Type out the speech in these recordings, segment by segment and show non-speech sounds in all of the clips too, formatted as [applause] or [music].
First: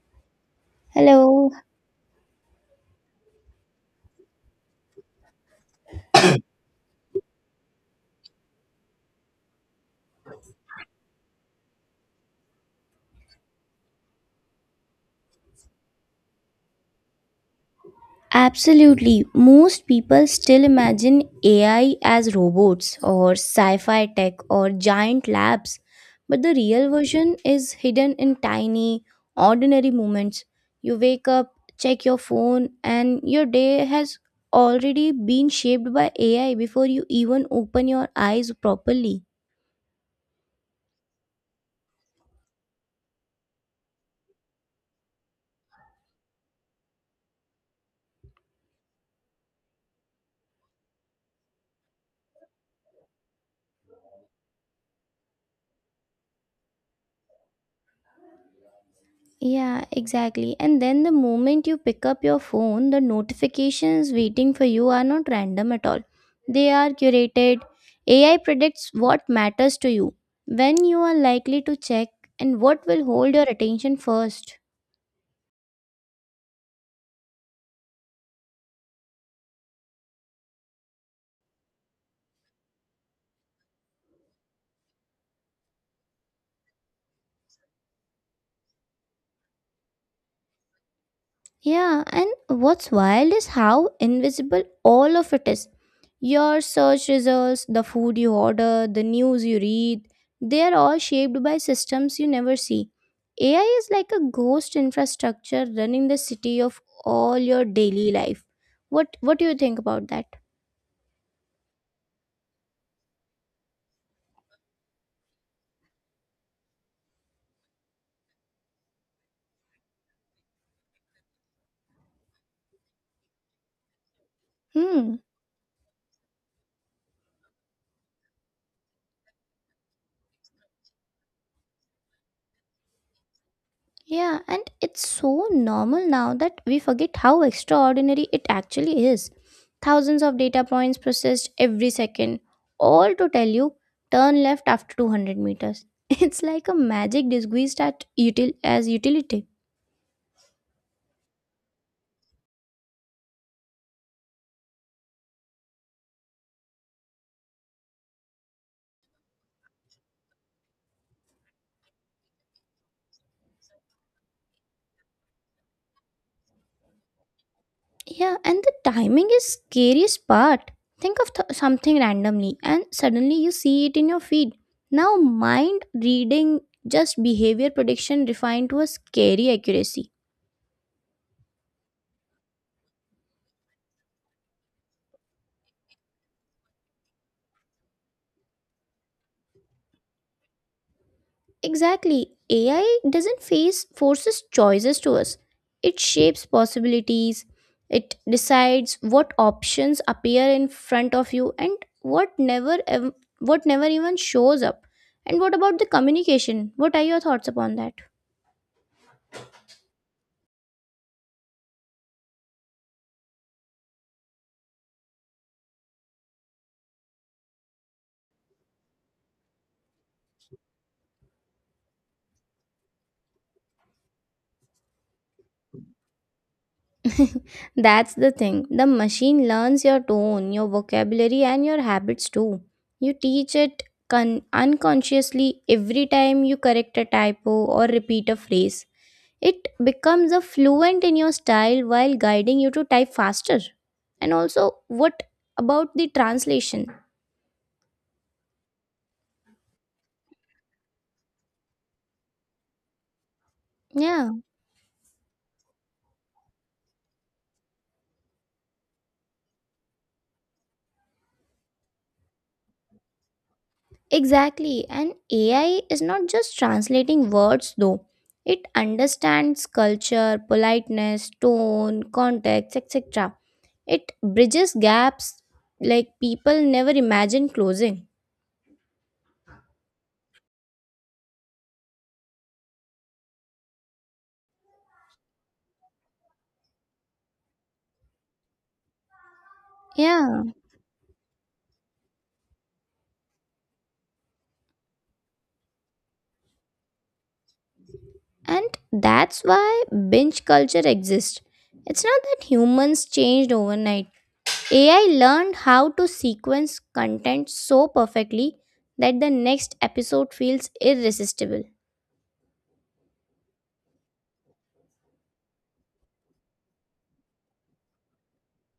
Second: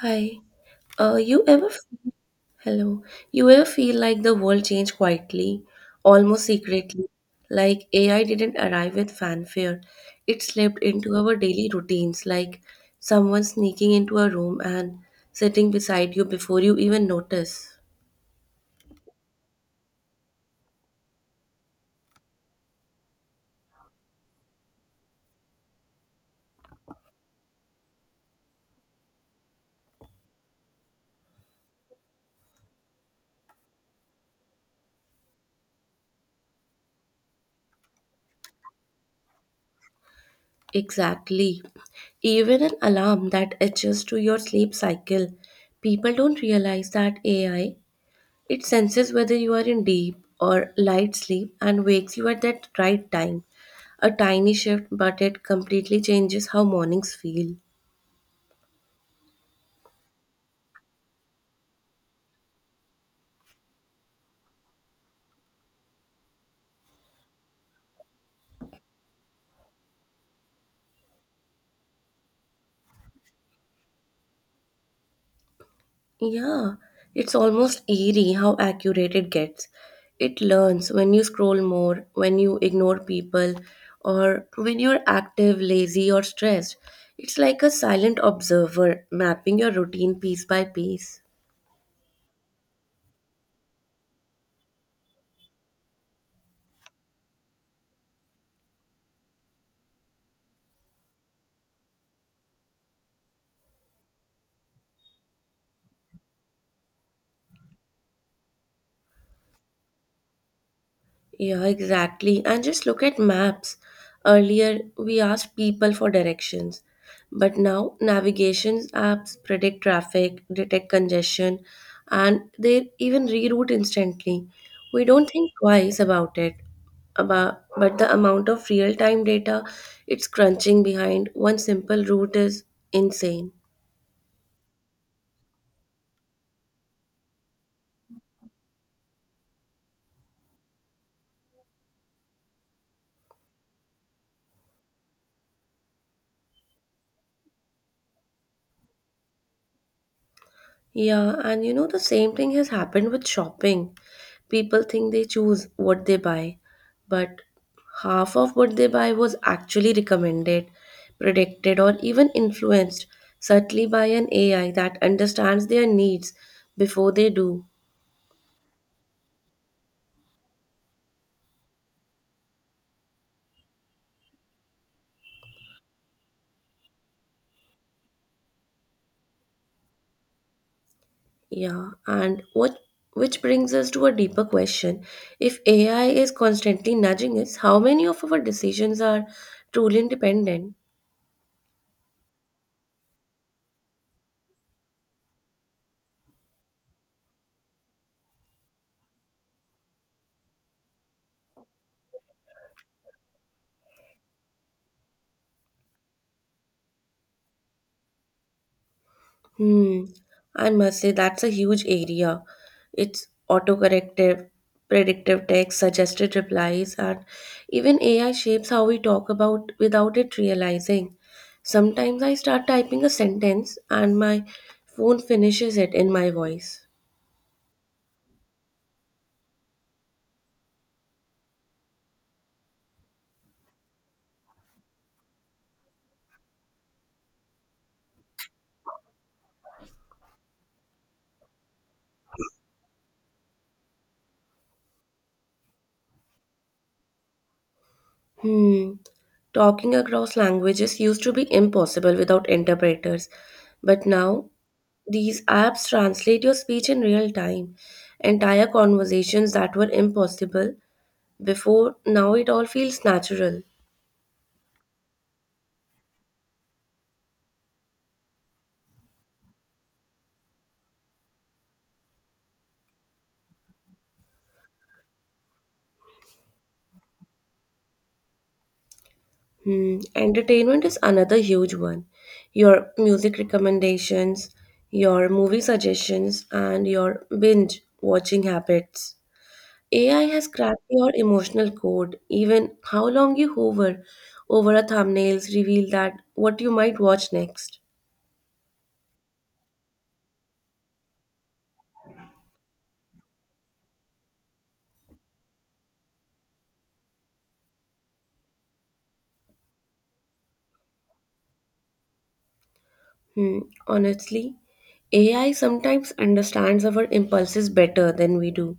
Hi. Uh, you Hello. ever f- Hello? You ever feel like the world changed quietly, almost secretly, like AI didn't arrive with fanfare. It slipped into our daily routines, like someone sneaking into a room and sitting beside you before you even notice. Absolutely. Most people still imagine AI as robots or sci fi tech or giant labs. But the real version is hidden in tiny, ordinary moments. You wake up, check your phone, and your day has already been shaped by AI before you even open your eyes properly. Exactly. Even an alarm that adjusts to your sleep cycle. People don't realize that AI, it senses whether you are in deep or light sleep and wakes you at that right time. A tiny shift, but it completely changes how mornings feel. Yeah, exactly. And then the moment you pick up your phone, the notifications waiting for you are not random at all. They are curated. AI predicts what matters to you, when you are likely to check, and what will hold your attention first. Yeah, it's almost eerie how accurate it gets. It learns when you scroll more, when you ignore people, or when you're active, lazy, or stressed. It's like a silent observer mapping your routine piece by piece. Yeah, and what's wild is how invisible all of it is. Your search results, the food you order, the news you read, they are all shaped by systems you never see. AI is like a ghost infrastructure running the city of all your daily life. What do you think about that? Yeah, exactly. And just look at maps. Earlier, we asked people for directions, but now navigation apps predict traffic, detect congestion, and they even reroute instantly. We Hmm. don't think twice about it. About, but the amount of real time data it's crunching behind one simple route is insane. Yeah, and it's so normal now that we forget how extraordinary it actually is. Thousands of data points processed every second, all to tell you turn left after 200 meters. [laughs] It's like a magic disguised as utility. Yeah, and you know, the same thing has happened with shopping. People think they choose what they buy, but half of what they buy was actually recommended, predicted, or even influenced subtly by an AI that understands their needs before they do. Yeah, and the timing is scariest part. Something randomly and suddenly you see it in your feed. Now mind reading just behavior prediction refined to a scary accuracy. Yeah, and what Which brings us to a deeper question. If AI is constantly nudging us, how many of our decisions are truly independent? Exactly. AI doesn't face forces choices to us. It shapes possibilities. It decides what options appear in front of you and what never even shows up. And what about the communication? What are your thoughts upon that? Hmm. I must say that's a huge area. It's autocorrective, predictive text, suggested replies, and even AI shapes how we talk about without it realizing. Sometimes I start typing a sentence and my phone finishes it in my voice. [laughs] That's the thing. The machine learns your tone, your vocabulary and your habits too. You teach it unconsciously every time you correct a typo or repeat a phrase. It becomes a fluent in your style while guiding you to type faster. And also, what about the translation? Hmm. Talking across languages used to be impossible without interpreters, but Yeah, now these apps translate your speech in real time. Entire conversations that were impossible before now, it all feels natural. exactly. And AI is not just translating words though. It understands culture, politeness, tone, context, etc. It bridges gaps like people never imagined closing. Hmm. Entertainment is another huge one. Your music recommendations, your movie suggestions, and your binge watching habits. AI Yeah, has cracked your emotional code. Even how long you hover over a thumbnails reveal that what you might watch next. and that's why binge culture exists. It's not that humans changed overnight, AI learned how to sequence content so perfectly that the next episode feels irresistible. Hmm, honestly, AI sometimes understands our impulses better than we do.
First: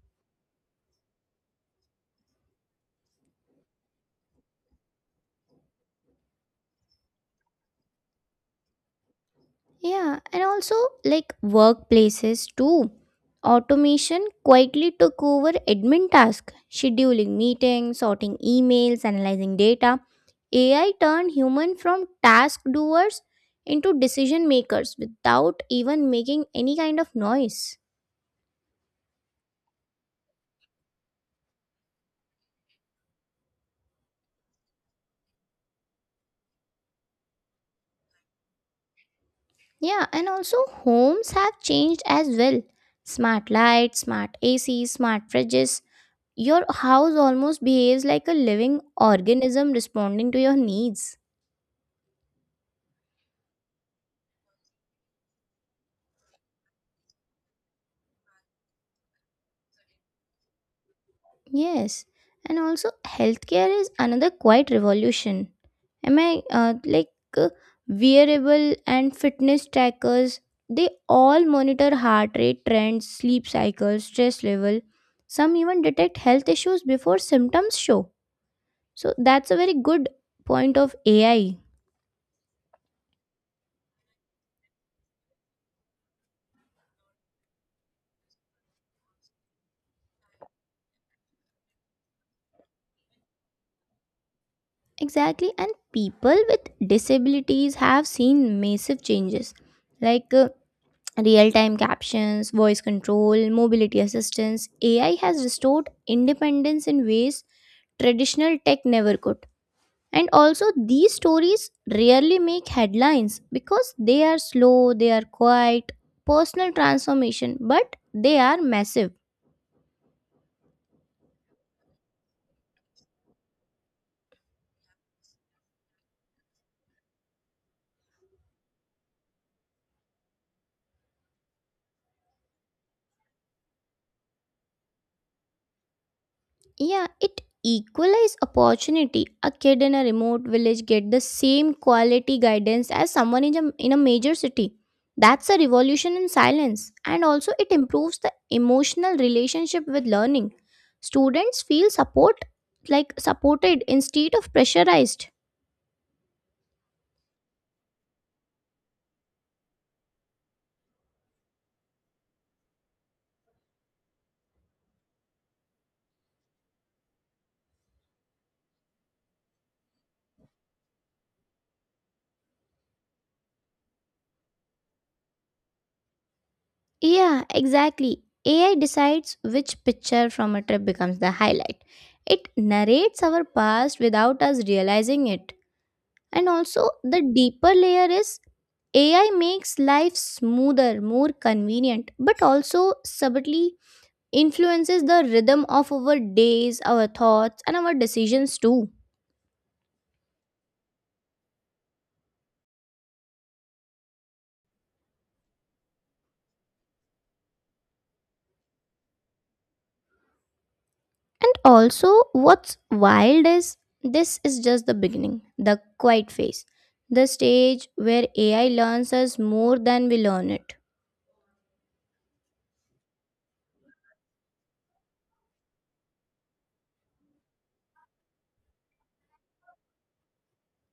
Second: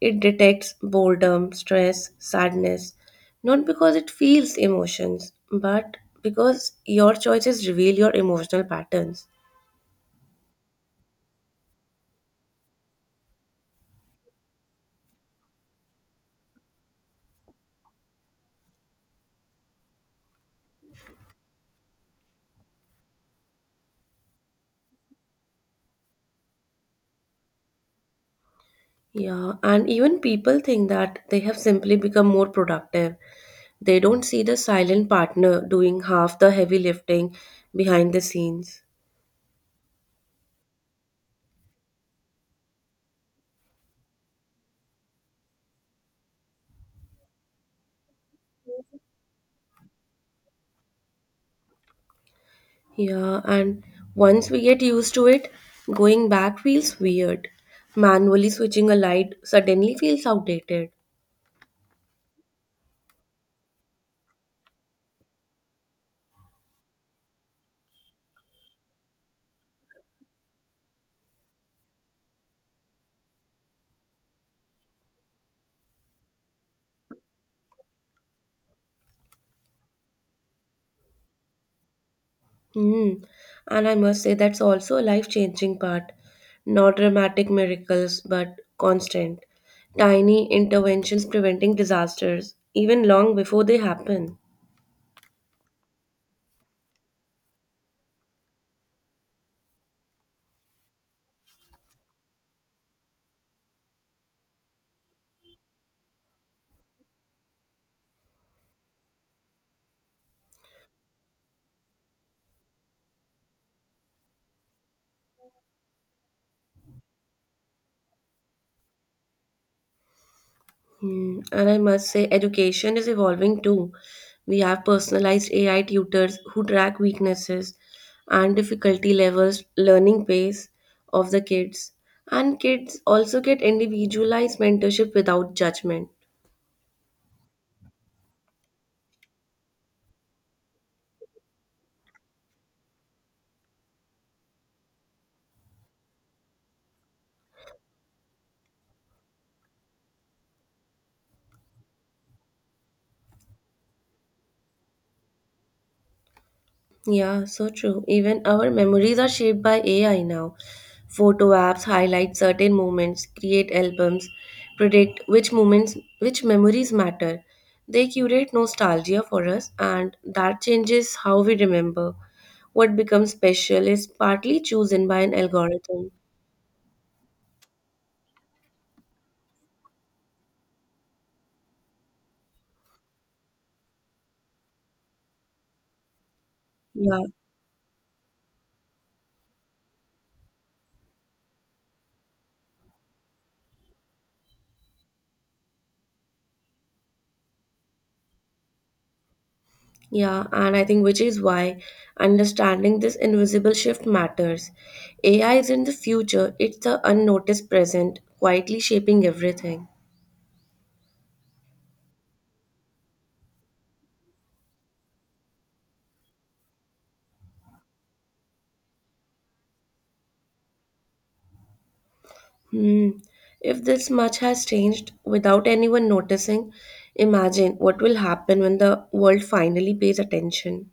It detects boredom, stress, sadness, not because it feels emotions, but because your choices reveal your emotional patterns. Yeah, and also like workplaces too. Automation quietly took over admin tasks, scheduling meetings, sorting emails, analyzing data. AI turned human from task doers into decision makers without even making any kind of noise. Yeah, and even people think that they have simply become more productive. They don't see the silent partner doing half the heavy lifting behind the scenes. Yeah, and also homes have changed as well. Smart lights, smart AC, smart fridges. Your house almost behaves like a living organism responding to your needs. Yeah, and once we get used to it, going back feels weird. Manually switching a light suddenly feels outdated. Yes, and also healthcare is another quiet revolution. Am I like uh, wearable and fitness trackers? They all monitor heart rate trends, sleep cycles, stress level. Some even detect health issues before symptoms show. So that's a very good point of AI. Hmm. And I must say, that's also a life changing part. Not dramatic miracles, but constant. Tiny interventions preventing disasters, even long before they happen. Exactly. And people with disabilities have seen massive changes like real time captions, voice control, mobility assistance. AI has restored independence in ways traditional tech never could. And also, these stories rarely make headlines because they are slow, they are quiet, personal transformation, but they are massive. Mm, and I must say, education is evolving too. We have personalized AI tutors who track weaknesses and difficulty levels, learning pace of the kids. And kids also get individualized mentorship without judgment. Yeah, it equalize opportunity. A kid in a remote village get the same quality guidance as someone in a major city. That's a revolution in silence and also it improves the emotional relationship with learning. Students feel support like supported instead of pressurized. Yeah, so true. Even our memories are shaped by AI now. Photo apps highlight certain moments, create albums, predict which moments, which memories matter. They curate nostalgia for us, and that changes how we remember. What becomes special is partly chosen by an algorithm. Yeah, exactly. AI decides which picture from a trip becomes the highlight. It narrates our past without us realizing it. And also the Yeah, deeper layer is AI makes life smoother, more convenient, but also subtly influences the rhythm of our days, our thoughts and our decisions too. yeah, and I think which is why understanding this invisible shift matters. AI is in the future, it's the unnoticed present, quietly shaping everything. And also what's wild is this is just the beginning, the quiet phase, the stage where AI learns us more than we learn it. Hmm. If this much has changed without anyone noticing, imagine what will happen when the world finally pays attention.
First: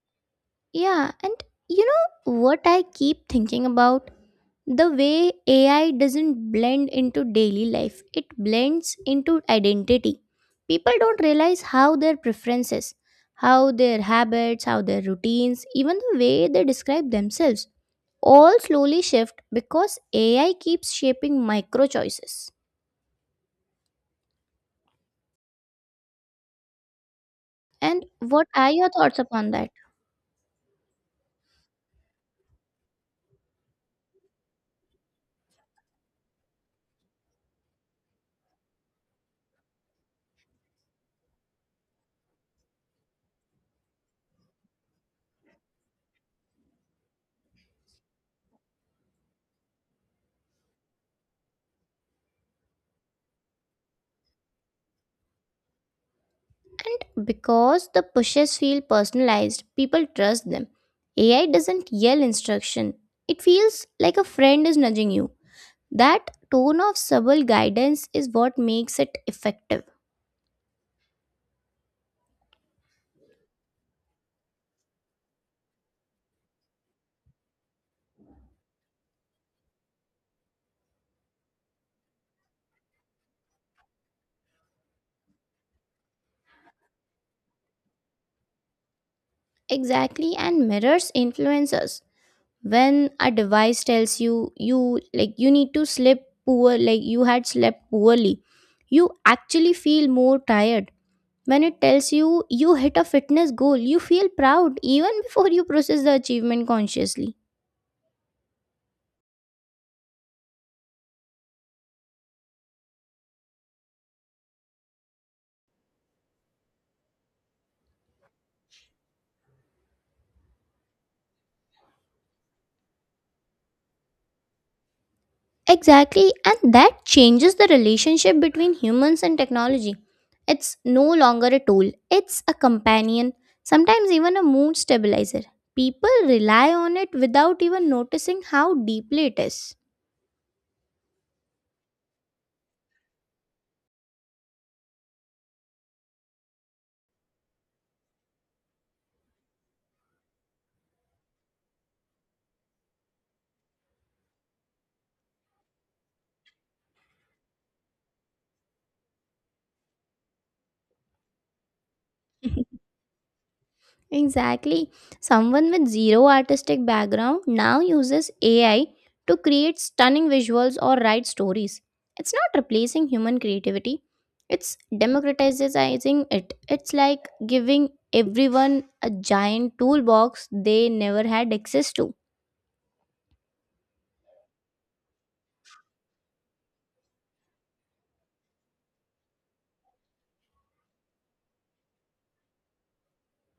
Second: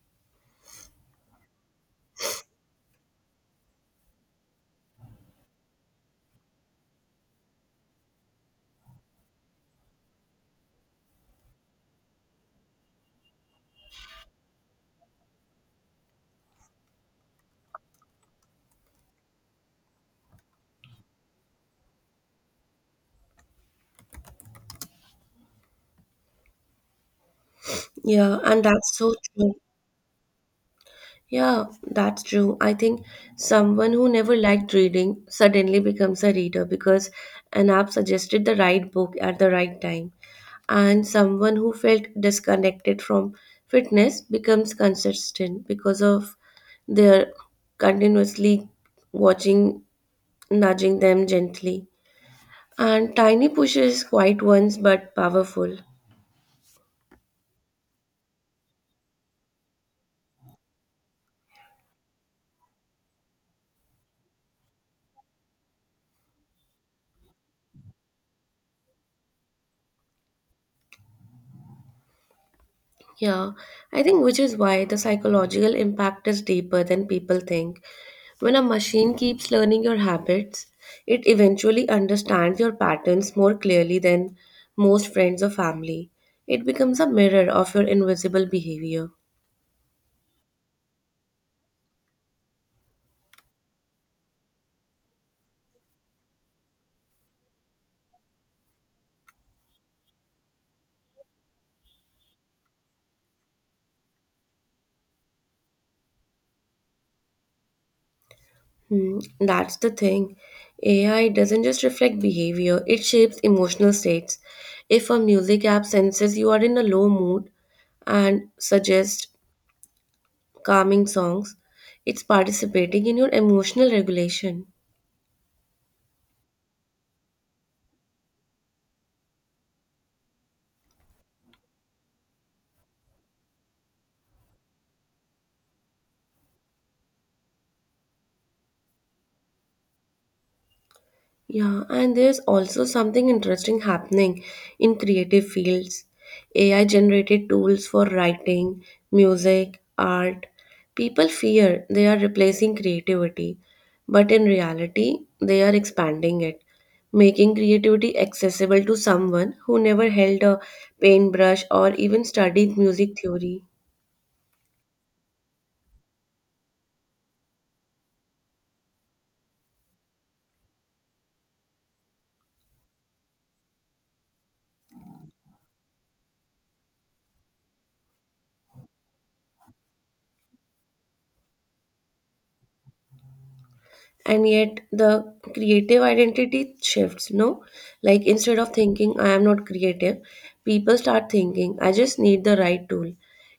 Yeah, and you know what I keep thinking about? The way AI doesn't blend into daily life, it blends into identity. People don't realize how their preferences, how their habits, how their routines, even the way they describe themselves all slowly shift because AI keeps shaping micro choices. And Yeah, what and are your that's so thoughts upon true. that? Yeah, that's true. I think someone who never liked reading suddenly becomes a reader because an app suggested the right book at the right time. And someone who felt disconnected from fitness becomes consistent because of their continuously watching nudging them gently. And tiny pushes, quiet ones but powerful. And because the pushes feel personalized, people trust them. AI doesn't yell instruction. It feels like a friend is nudging you. That tone of subtle guidance is what makes it effective. Yeah, I think which is why the psychological impact is deeper than people think. When a machine keeps learning your habits, it eventually understands your patterns more clearly than most friends or family. It becomes a mirror of your invisible behavior. Exactly, and mirrors influencers. When a device tells you you like you need to sleep poor like you had slept poorly, you actually feel more tired. When it tells you you hit a fitness goal, you feel proud even [laughs] before you process the achievement consciously. Hmm, that's the thing. AI doesn't just reflect behavior, it shapes emotional states. If a music app senses you are in a low mood and suggests calming songs, it's participating in your emotional regulation. Exactly, and that changes the relationship between humans and technology. It's no longer a tool, it's a companion, sometimes even a mood stabilizer. People rely on it without even noticing how deeply it is. Yeah, and there's also something interesting happening in creative fields. AI generated tools for writing, music, art. People fear they are replacing creativity, but in reality, they are expanding it, making creativity accessible to someone who never held a paintbrush or even studied [laughs] music theory. Exactly. Someone with zero artistic background now uses AI to create stunning visuals or write stories. It's not replacing human creativity, it's democratizing it. It's like giving everyone a giant toolbox they never had access to. And yet the creative identity shifts, no? Like instead of thinking I am not creative, people start thinking I just need the right tool.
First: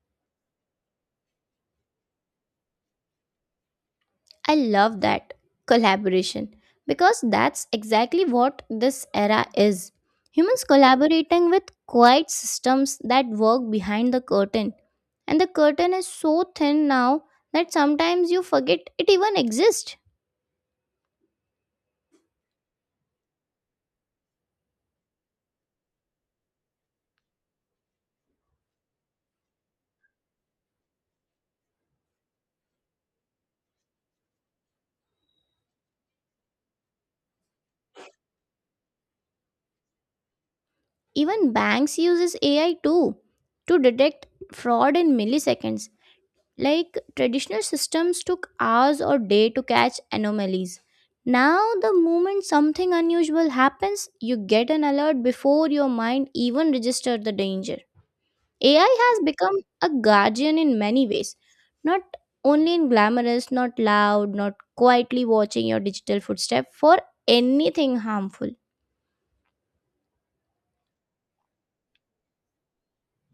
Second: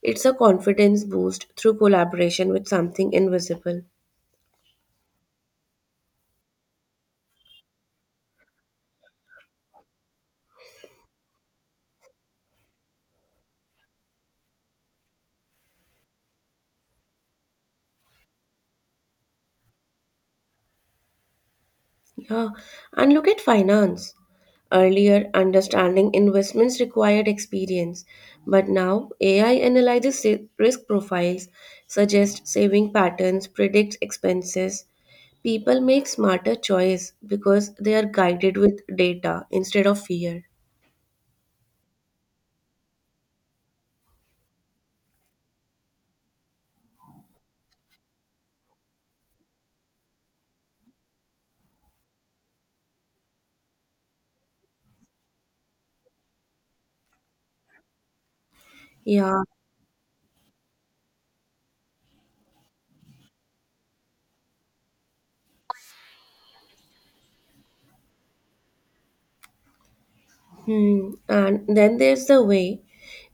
It's a confidence boost through collaboration with something invisible. I love that collaboration because that's exactly what this era is. Humans collaborating with quiet systems that work behind the curtain. And the curtain is so thin now that sometimes you forget it even exists. Yeah, and look at finance. Earlier, understanding investments required experience, but now AI analyzes risk profiles, suggests saving patterns, predicts expenses. People make smarter choice because they are guided with data instead of fear. Even banks uses AI too to detect fraud in milliseconds. Like traditional systems took hours or day to catch anomalies. Now, the moment something unusual happens, you get an alert before your mind even registers the danger. AI has Yeah. become a guardian in many ways, not only in glamorous, not loud, not quietly watching your digital footstep for anything harmful. Hmm. And then there's the way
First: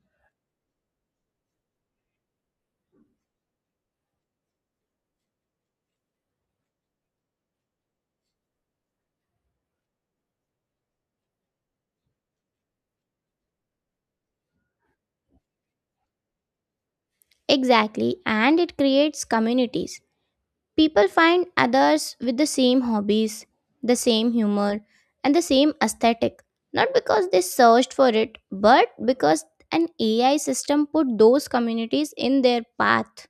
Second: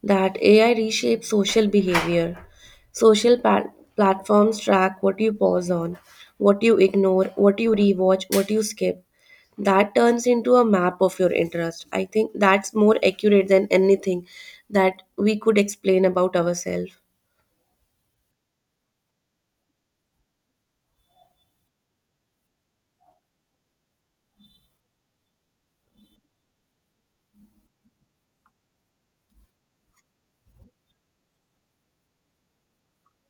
that AI reshapes social behavior. Social pa- Platforms track what you pause on, what you ignore, what you rewatch, what you skip. That turns into a map of your interest. I think that's more accurate than anything that we could explain about ourselves. Exactly, and it creates communities. People find others with the same hobbies, the same humor, and the same aesthetic, not because they searched for it, but because an AI system put those communities in their path.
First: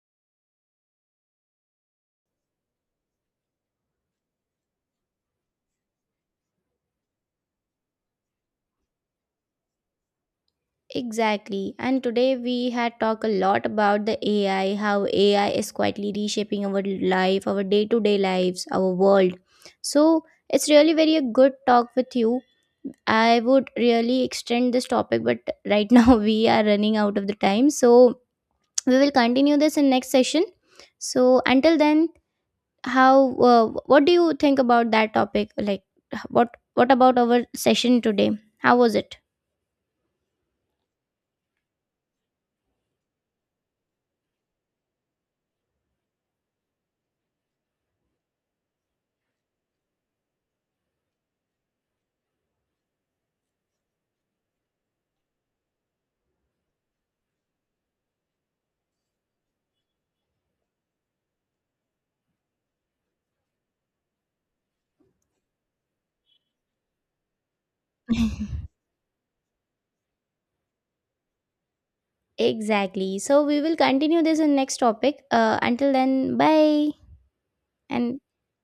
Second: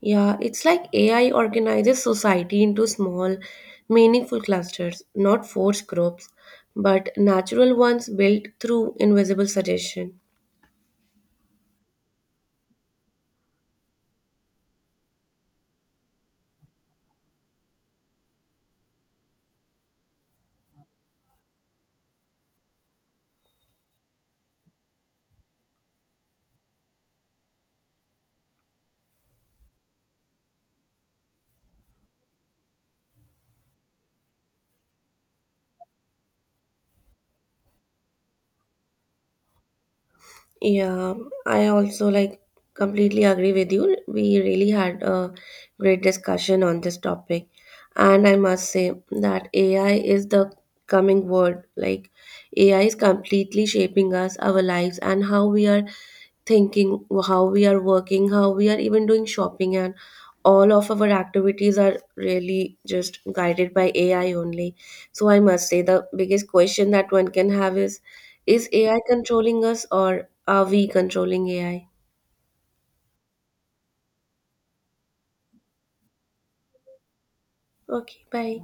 Yeah, it's like AI organizes society into small, meaningful clusters, not forced groups, but natural ones built through invisible suggestion. Exactly. And today we had talked a lot about the AI, how AI is quietly reshaping our life, our day to day lives, our world. So it's really very a good talk with you. I would really extend this topic, but right [laughs] now we are running out of the time. So we will continue this in next session. So until then, how what do you think about that topic? Like what about our session today? How was it? Yeah, I also like completely agree with you. We really had a great discussion on this topic. And I must say that AI is the coming word. Like, AI is completely shaping us, our lives, and how we are thinking, how we are working, how we are even doing shopping, and all of our activities are really just guided by AI only. So I must say the biggest question that one can have is [laughs] AI controlling us or are we controlling AI? Exactly. So we will continue this in next topic. Until then, bye and Okay, bye.